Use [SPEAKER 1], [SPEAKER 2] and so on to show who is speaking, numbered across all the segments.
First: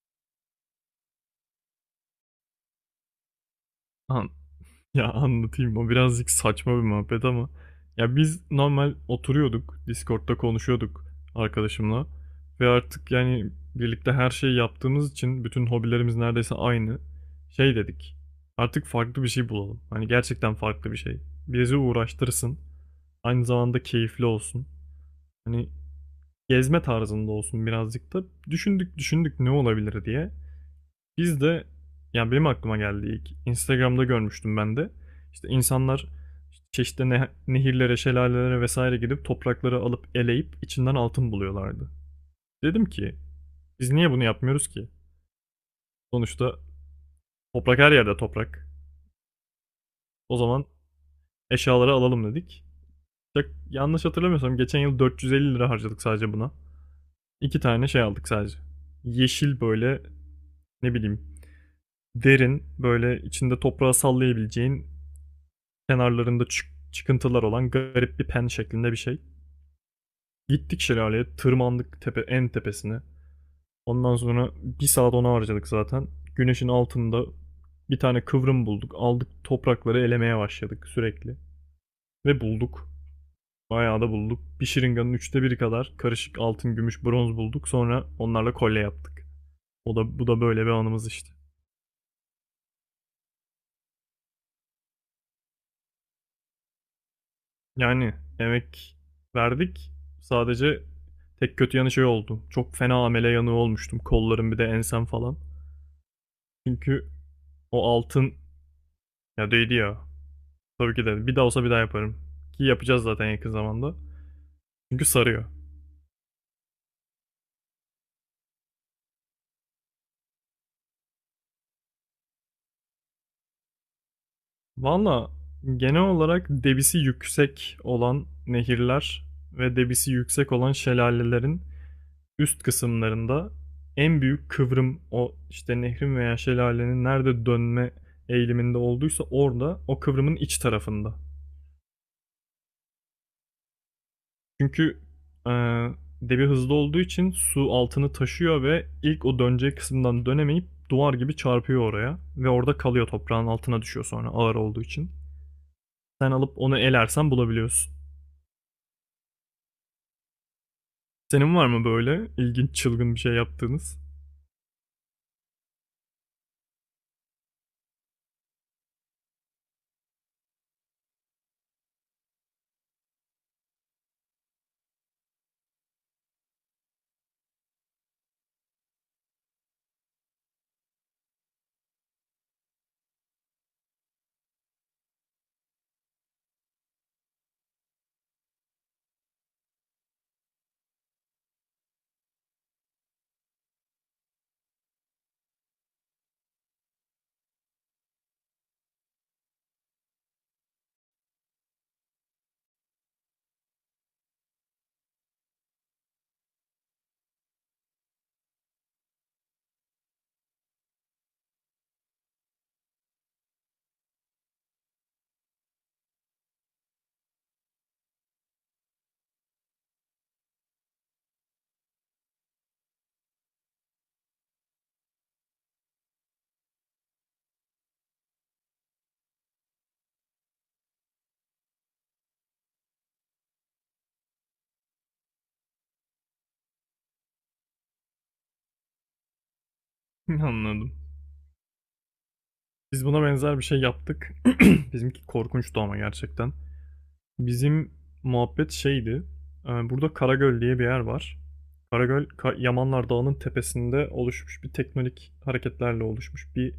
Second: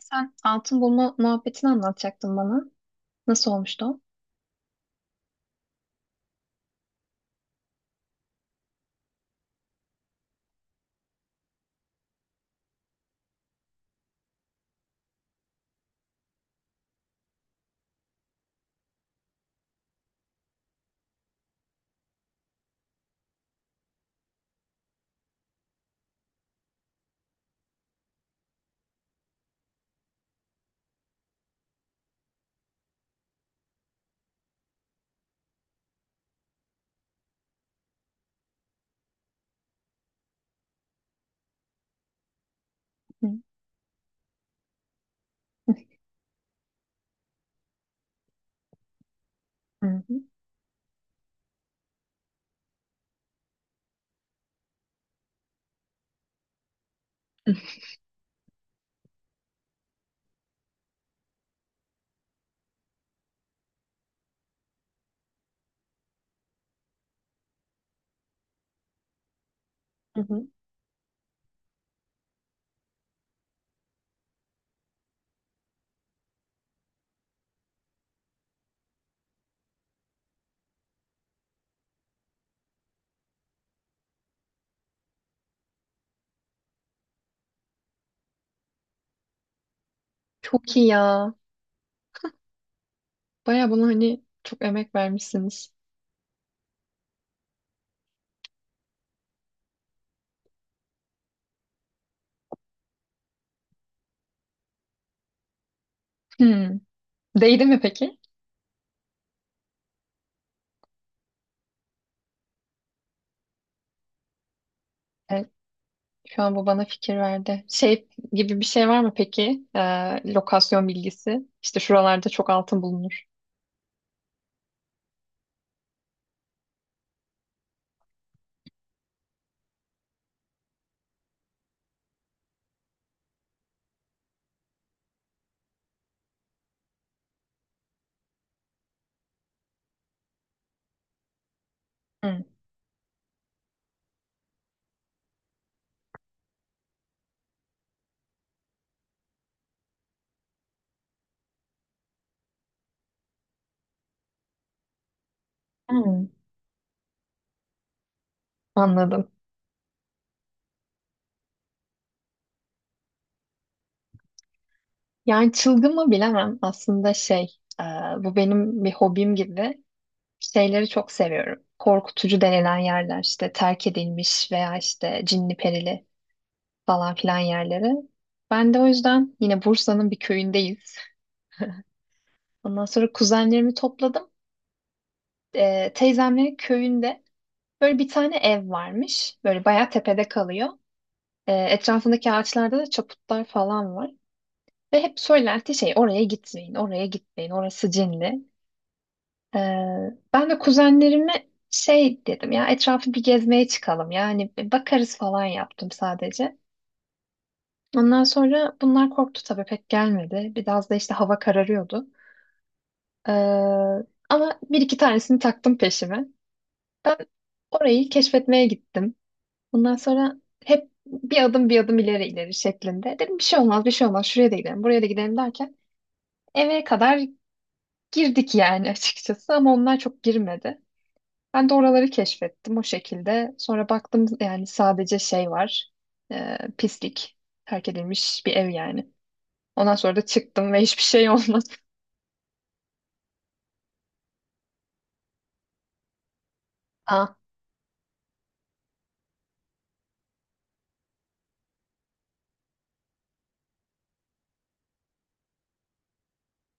[SPEAKER 1] Sen altın bulma muhabbetini anlatacaktın bana. Nasıl olmuştu o?
[SPEAKER 2] An ya anlatayım, o birazcık saçma bir muhabbet ama ya, biz normal oturuyorduk, Discord'da konuşuyorduk arkadaşımla. Ve artık yani birlikte her şeyi yaptığımız için bütün hobilerimiz neredeyse aynı, şey dedik, artık farklı bir şey bulalım, hani gerçekten farklı bir şey bizi uğraştırsın, aynı zamanda keyifli olsun, hani gezme tarzında olsun birazcık da. Düşündük düşündük ne olabilir diye. Biz de, yani benim aklıma geldi ilk. Instagram'da görmüştüm ben de. İşte insanlar çeşitli nehirlere, şelalelere vesaire gidip toprakları alıp eleyip içinden altın buluyorlardı. Dedim ki
[SPEAKER 1] Hı.
[SPEAKER 2] biz niye bunu yapmıyoruz ki? Sonuçta toprak her yerde toprak.
[SPEAKER 1] Hı hı.
[SPEAKER 2] O zaman eşyaları alalım dedik. Çok yanlış hatırlamıyorsam geçen yıl 450 lira harcadık sadece buna. İki tane şey aldık sadece. Yeşil böyle, ne bileyim, derin böyle, içinde toprağı sallayabileceğin, kenarlarında çıkıntılar olan garip bir pen şeklinde bir şey.
[SPEAKER 1] Hı hı.
[SPEAKER 2] Gittik şelaleye, tırmandık tepe en tepesine. Ondan sonra bir saat ona harcadık zaten. Güneşin altında bir tane kıvrım bulduk. Aldık toprakları elemeye başladık sürekli. Ve bulduk. Bayağı da bulduk. Bir şırınganın 1/3'i kadar karışık altın, gümüş, bronz bulduk. Sonra onlarla kolye yaptık. O da bu da, böyle bir
[SPEAKER 1] Çok iyi
[SPEAKER 2] anımız işte.
[SPEAKER 1] ya. Baya buna hani çok emek vermişsiniz.
[SPEAKER 2] Yani emek verdik. Sadece tek kötü yanı şey oldu, çok fena amele yanığı olmuştum. Kollarım, bir de ensem falan.
[SPEAKER 1] Hı.
[SPEAKER 2] Çünkü
[SPEAKER 1] Değdi mi
[SPEAKER 2] o
[SPEAKER 1] peki?
[SPEAKER 2] altın, ya değdi ya. Tabii ki de. Bir daha olsa bir daha yaparım. Ki yapacağız zaten yakın zamanda. Çünkü sarıyor.
[SPEAKER 1] Evet, şu an bu bana fikir verdi. Şey gibi bir şey var mı peki? Lokasyon bilgisi. İşte şuralarda çok altın bulunur.
[SPEAKER 2] Valla genel olarak debisi yüksek olan nehirler ve debisi yüksek olan şelalelerin üst kısımlarında, en büyük kıvrım o işte, nehrin veya şelalenin nerede dönme eğiliminde olduysa orada, o kıvrımın iç tarafında.
[SPEAKER 1] Hı.
[SPEAKER 2] Çünkü e, debi hızlı olduğu için su altını taşıyor ve ilk o döneceği kısımdan dönemeyip duvar gibi çarpıyor oraya ve orada kalıyor, toprağın altına düşüyor sonra ağır olduğu için.
[SPEAKER 1] Hı.
[SPEAKER 2] Sen alıp onu elersen bulabiliyorsun.
[SPEAKER 1] Anladım.
[SPEAKER 2] Senin var mı böyle ilginç çılgın bir şey yaptığınız?
[SPEAKER 1] Yani çılgın mı bilemem. Aslında şey, bu benim bir hobim gibi. Şeyleri çok seviyorum. Korkutucu denilen yerler işte terk edilmiş veya işte cinli perili falan filan yerleri. Ben de o yüzden yine Bursa'nın bir köyündeyiz. Ondan sonra kuzenlerimi topladım. Teyzemlerin köyünde böyle bir tane ev varmış. Böyle bayağı tepede kalıyor. Etrafındaki ağaçlarda da çaputlar falan var. Ve hep söylenti şey oraya gitmeyin, oraya gitmeyin, orası cinli. Ee, ben de kuzenlerime şey dedim ya etrafı bir gezmeye çıkalım yani bir bakarız falan yaptım sadece. Ondan sonra bunlar korktu tabii pek gelmedi. Biraz da işte hava kararıyordu. Ee, ama bir iki tanesini taktım peşime. Ben orayı keşfetmeye gittim. Ondan sonra hep bir adım bir adım ileri ileri şeklinde. Dedim bir şey olmaz bir şey olmaz şuraya da gidelim buraya da gidelim derken eve kadar girdik yani açıkçası ama onlar çok girmedi. Ben de oraları keşfettim o şekilde. Sonra baktım yani sadece şey var. Pislik. Terk edilmiş bir ev yani. Ondan sonra da çıktım ve
[SPEAKER 2] Anladım.
[SPEAKER 1] hiçbir şey olmadı.
[SPEAKER 2] Biz buna benzer bir şey yaptık. Bizimki korkunçtu ama gerçekten.
[SPEAKER 1] Ah.
[SPEAKER 2] Bizim muhabbet şeydi. Burada Karagöl diye bir yer var. Karagöl, Yamanlar Dağı'nın tepesinde oluşmuş bir teknonik hareketlerle oluşmuş bir,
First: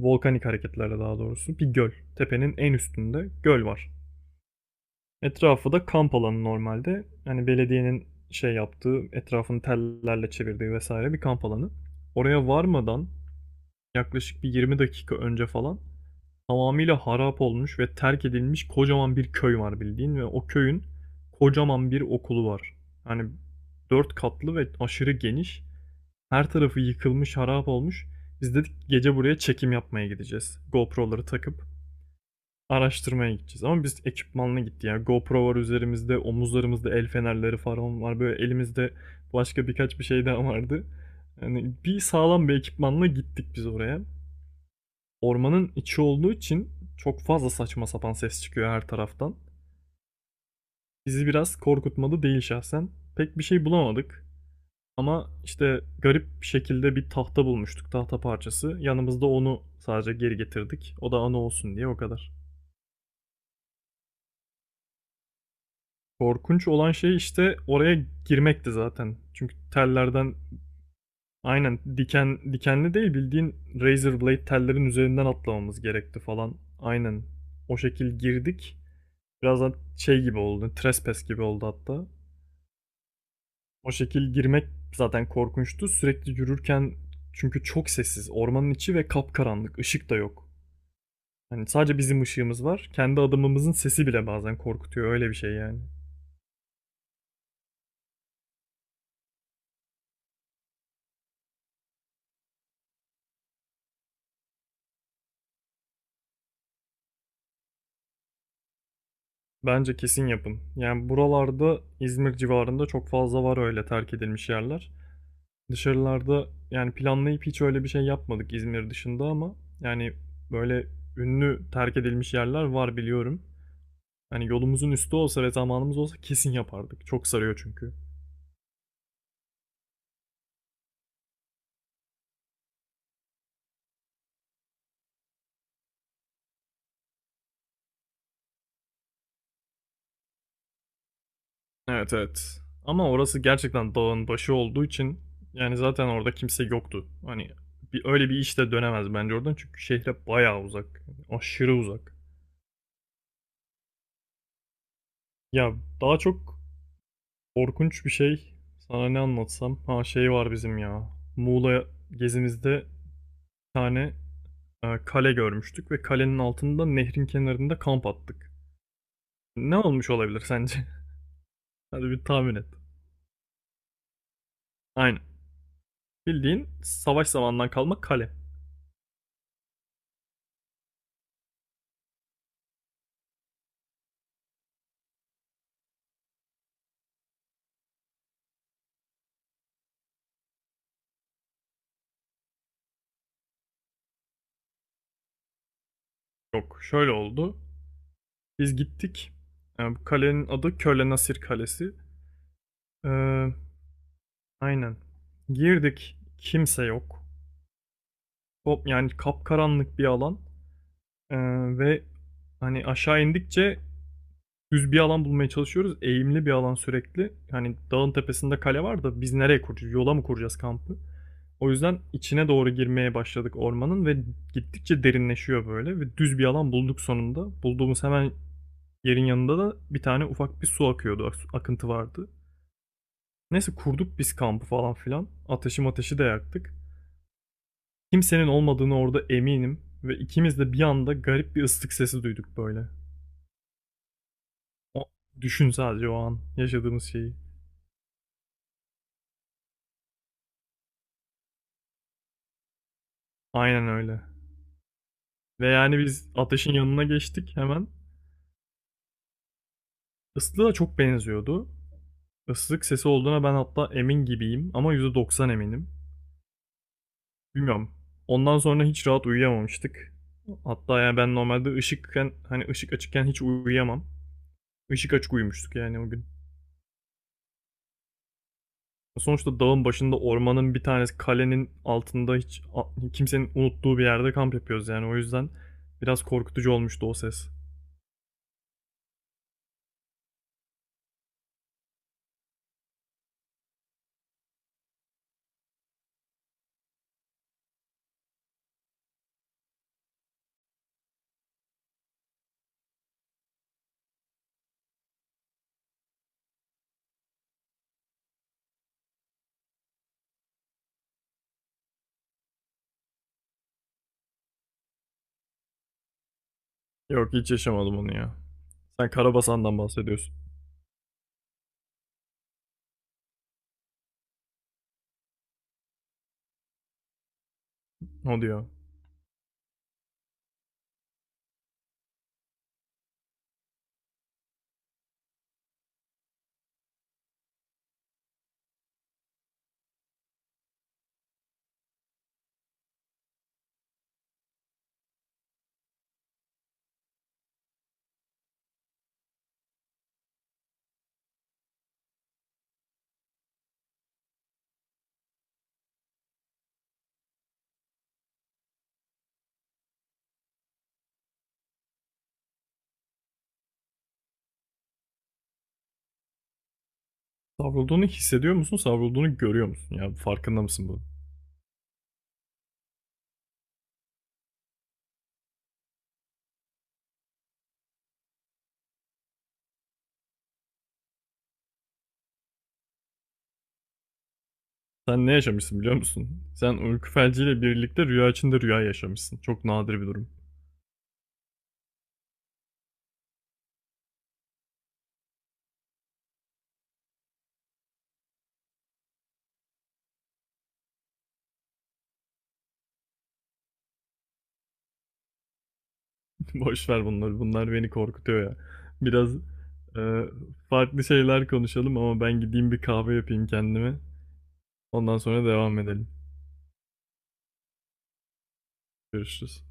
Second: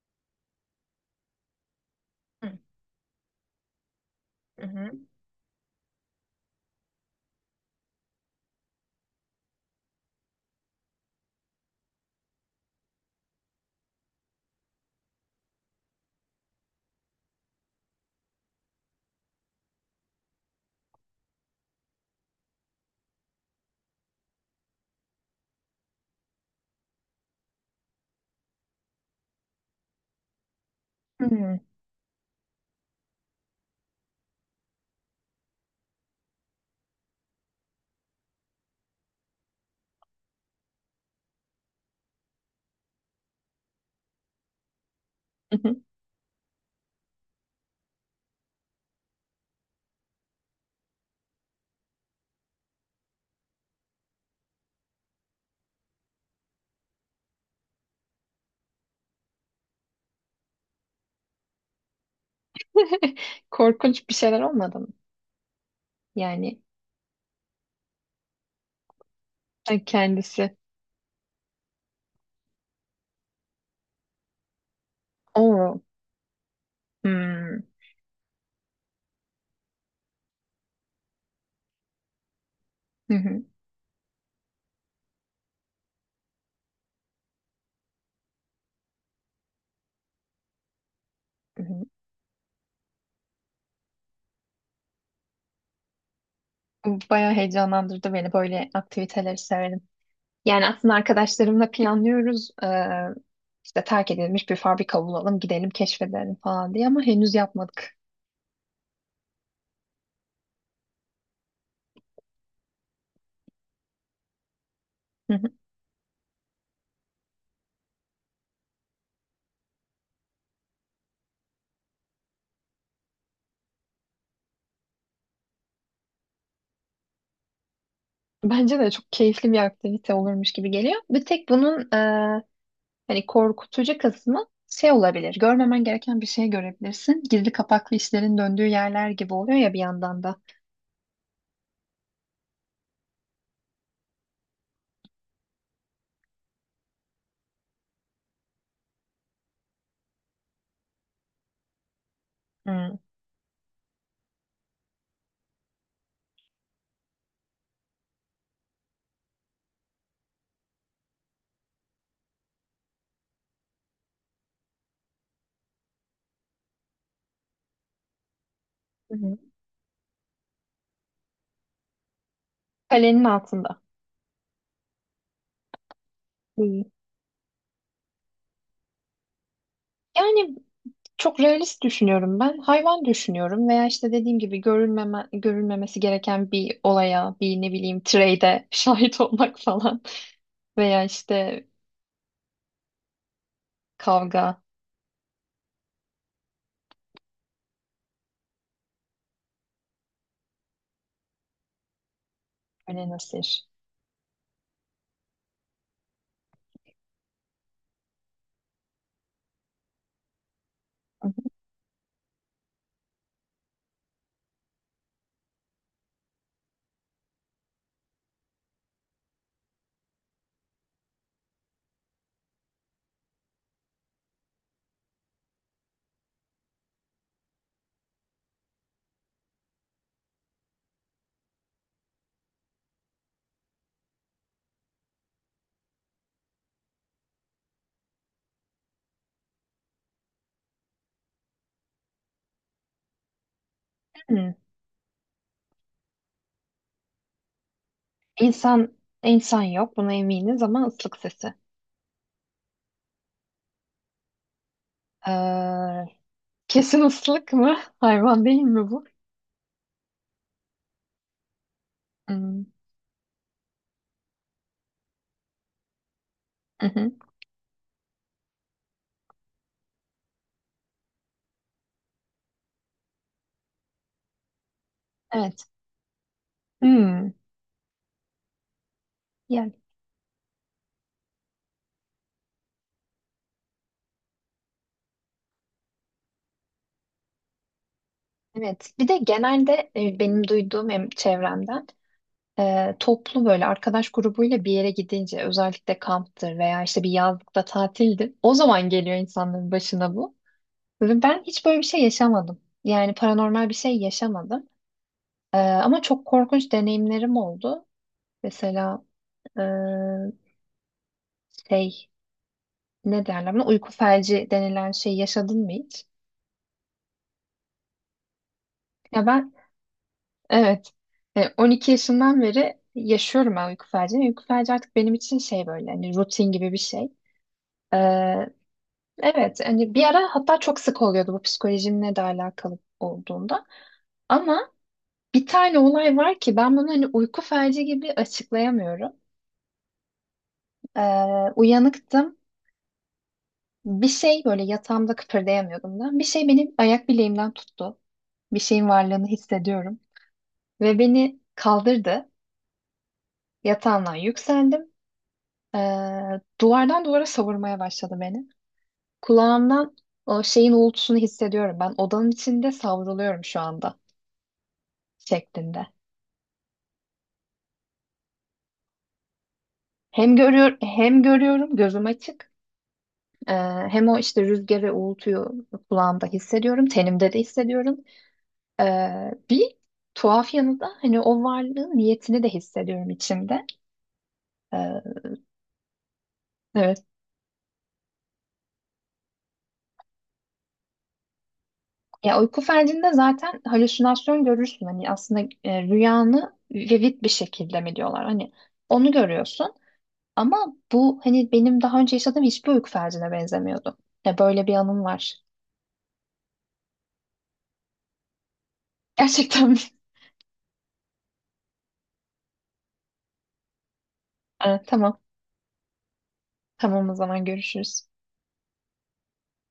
[SPEAKER 2] volkanik hareketlerle daha doğrusu, bir göl. Tepenin en üstünde göl var.
[SPEAKER 1] Hı hı.
[SPEAKER 2] Etrafı da kamp alanı normalde. Hani belediyenin şey yaptığı, etrafını tellerle çevirdiği vesaire bir kamp alanı. Oraya varmadan yaklaşık bir 20 dakika önce falan, tamamıyla harap olmuş ve terk edilmiş kocaman bir köy var bildiğin ve o köyün kocaman bir okulu var. Hani 4 katlı ve aşırı geniş. Her tarafı yıkılmış, harap olmuş. Biz dedik gece buraya çekim yapmaya gideceğiz, GoPro'ları
[SPEAKER 1] Hmm.
[SPEAKER 2] takıp araştırmaya gideceğiz. Ama biz ekipmanla gittik. Yani GoPro var üzerimizde, omuzlarımızda el fenerleri falan var, böyle elimizde başka birkaç bir şey daha vardı. Yani bir sağlam bir ekipmanla gittik biz oraya. Ormanın içi olduğu için çok fazla saçma sapan ses çıkıyor her taraftan. Bizi biraz korkutmadı değil şahsen. Pek bir şey bulamadık. Ama işte garip bir şekilde bir tahta bulmuştuk, tahta parçası. Yanımızda onu sadece geri getirdik. O da anı olsun diye, o kadar.
[SPEAKER 1] Korkunç bir şeyler olmadı mı? Yani
[SPEAKER 2] Korkunç olan şey işte oraya girmekti zaten. Çünkü tellerden,
[SPEAKER 1] kendisi.
[SPEAKER 2] aynen diken dikenli değil bildiğin, razor blade tellerin üzerinden
[SPEAKER 1] Oo.
[SPEAKER 2] atlamamız gerekti falan. Aynen
[SPEAKER 1] Hmm.
[SPEAKER 2] o şekil girdik. Birazdan şey gibi oldu, trespass gibi oldu hatta.
[SPEAKER 1] Hı hı.
[SPEAKER 2] O şekil girmek zaten korkunçtu. Sürekli yürürken, çünkü çok sessiz. Ormanın içi ve kapkaranlık. Işık da yok.
[SPEAKER 1] Hı
[SPEAKER 2] Hani
[SPEAKER 1] hı.
[SPEAKER 2] sadece bizim ışığımız var. Kendi adımımızın sesi bile bazen korkutuyor. Öyle bir şey yani.
[SPEAKER 1] Bu bayağı heyecanlandırdı beni. Böyle aktiviteleri severim. Yani aslında arkadaşlarımla planlıyoruz. İşte terk edilmiş bir fabrika bulalım, gidelim keşfedelim falan diye ama henüz yapmadık.
[SPEAKER 2] Bence kesin yapın. Yani buralarda İzmir civarında çok fazla var öyle terk edilmiş yerler.
[SPEAKER 1] Hı hı.
[SPEAKER 2] Dışarılarda yani planlayıp hiç öyle bir şey yapmadık İzmir dışında ama, yani, böyle ünlü terk edilmiş yerler var biliyorum. Hani yolumuzun üstü olsa ve zamanımız olsa kesin yapardık. Çok sarıyor çünkü.
[SPEAKER 1] Bence de çok keyifli bir aktivite olurmuş gibi geliyor. Bir tek bunun hani korkutucu kısmı şey olabilir. Görmemen gereken bir şey görebilirsin. Gizli kapaklı işlerin döndüğü yerler gibi oluyor ya bir yandan da.
[SPEAKER 2] Evet evet. Ama orası gerçekten dağın başı olduğu için, yani zaten orada kimse yoktu. Hani bir, öyle bir iş de dönemez bence oradan, çünkü şehre bayağı uzak. Aşırı uzak.
[SPEAKER 1] Hmm.
[SPEAKER 2] Ya daha çok korkunç bir şey. Sana ne anlatsam? Ha, şey var bizim ya. Muğla gezimizde tane kale görmüştük ve kalenin altında nehrin kenarında kamp attık.
[SPEAKER 1] Hı hı.
[SPEAKER 2] Ne olmuş olabilir sence? Hadi bir tahmin et.
[SPEAKER 1] Kalenin altında.
[SPEAKER 2] Aynen. Bildiğin
[SPEAKER 1] Hı.
[SPEAKER 2] savaş zamanından kalma kale.
[SPEAKER 1] Yani çok realist düşünüyorum ben. Hayvan düşünüyorum veya işte dediğim gibi görülmeme, görülmemesi gereken bir olaya, bir ne bileyim trade'e şahit olmak falan. Veya işte kavga,
[SPEAKER 2] Yok, şöyle oldu. Biz gittik. Bu kalenin adı Köle Nasir Kalesi.
[SPEAKER 1] öyle
[SPEAKER 2] E,
[SPEAKER 1] nasır.
[SPEAKER 2] aynen. Girdik. Kimse yok. Top, yani kapkaranlık bir alan. E, ve hani aşağı indikçe düz bir alan bulmaya çalışıyoruz. Eğimli bir alan sürekli. Hani dağın tepesinde kale var da biz nereye kuracağız? Yola mı kuracağız kampı? O yüzden içine doğru girmeye başladık ormanın ve gittikçe derinleşiyor böyle ve düz bir alan bulduk sonunda. Bulduğumuz hemen yerin yanında da bir tane ufak bir su akıyordu. Akıntı vardı. Neyse kurduk biz kampı falan filan. Ateşi de yaktık. Kimsenin olmadığını orada eminim ve ikimiz de bir anda garip bir ıslık sesi duyduk böyle.
[SPEAKER 1] Hmm.
[SPEAKER 2] O, düşün sadece o an yaşadığımız şeyi.
[SPEAKER 1] İnsan, insan yok buna eminiz ama ıslık sesi.
[SPEAKER 2] Aynen öyle. Ve yani
[SPEAKER 1] Ee,
[SPEAKER 2] biz ateşin
[SPEAKER 1] kesin
[SPEAKER 2] yanına geçtik
[SPEAKER 1] ıslık mı?
[SPEAKER 2] hemen.
[SPEAKER 1] Hayvan değil mi bu?
[SPEAKER 2] Islığa çok benziyordu.
[SPEAKER 1] Hmm.
[SPEAKER 2] Islık sesi olduğuna ben hatta emin gibiyim ama %90 eminim.
[SPEAKER 1] Hı hı.
[SPEAKER 2] Bilmiyorum. Ondan sonra hiç rahat uyuyamamıştık. Hatta yani ben normalde ışıkken, hani ışık açıkken hiç uyuyamam. Işık açık
[SPEAKER 1] Evet.
[SPEAKER 2] uyumuştuk yani o gün.
[SPEAKER 1] Hmm.
[SPEAKER 2] Sonuçta
[SPEAKER 1] Yani
[SPEAKER 2] dağın başında ormanın bir tanesi kalenin altında hiç kimsenin unuttuğu bir yerde kamp yapıyoruz yani, o yüzden biraz korkutucu olmuştu o ses.
[SPEAKER 1] evet. Bir de genelde benim duyduğum hem çevremden toplu böyle arkadaş grubuyla bir yere gidince özellikle kamptır veya işte bir yazlıkta tatildir. O zaman geliyor insanların başına bu. Ve ben hiç böyle bir şey yaşamadım. Yani paranormal bir şey yaşamadım. Ama çok korkunç deneyimlerim oldu. Mesela e, şey ne derler buna uyku felci denilen şey yaşadın mı hiç?
[SPEAKER 2] Yok, hiç yaşamadım onu ya. Sen
[SPEAKER 1] Ya ben
[SPEAKER 2] Karabasan'dan bahsediyorsun.
[SPEAKER 1] evet 12 yaşından beri yaşıyorum ben uyku felcini. Uyku felci artık benim için şey böyle hani rutin gibi bir şey.
[SPEAKER 2] O diyor.
[SPEAKER 1] Evet, hani bir ara hatta çok sık oluyordu bu psikolojimle de alakalı olduğunda. Ama bir tane olay var ki ben bunu hani uyku felci gibi açıklayamıyorum. Uyanıktım. Bir şey böyle yatağımda kıpırdayamıyordum da. Bir şey benim ayak bileğimden tuttu. Bir şeyin varlığını hissediyorum. Ve beni kaldırdı. Yatağımdan yükseldim. Ee, duvardan duvara savurmaya başladı beni. Kulağımdan o şeyin uğultusunu hissediyorum. Ben odanın içinde savruluyorum şu anda şeklinde.
[SPEAKER 2] Savrulduğunu hissediyor musun? Savrulduğunu görüyor musun? Ya
[SPEAKER 1] Hem
[SPEAKER 2] farkında
[SPEAKER 1] görüyor
[SPEAKER 2] mısın bu?
[SPEAKER 1] hem görüyorum gözüm açık. Ee, hem o işte rüzgarı, uğultuyu kulağımda hissediyorum, tenimde de hissediyorum. Ee, bir tuhaf yanı da hani o varlığın niyetini de hissediyorum içimde. Ee,
[SPEAKER 2] Sen ne yaşamışsın biliyor musun? Sen
[SPEAKER 1] evet.
[SPEAKER 2] uyku felciyle birlikte rüya içinde rüya yaşamışsın. Çok nadir bir durum.
[SPEAKER 1] Ya uyku felcinde zaten halüsinasyon görürsün. Hani aslında rüyanı vivid bir şekilde mi diyorlar? Hani onu görüyorsun. Ama bu hani benim daha önce yaşadığım hiçbir uyku felcine benzemiyordu. Ya böyle bir anım var.
[SPEAKER 2] Boş ver bunları. Bunlar beni korkutuyor ya. Biraz
[SPEAKER 1] Gerçekten mi?
[SPEAKER 2] e, farklı şeyler konuşalım ama ben gideyim bir kahve yapayım kendime.
[SPEAKER 1] Tamam.
[SPEAKER 2] Ondan sonra devam edelim.
[SPEAKER 1] Tamam o zaman görüşürüz.
[SPEAKER 2] Görüşürüz.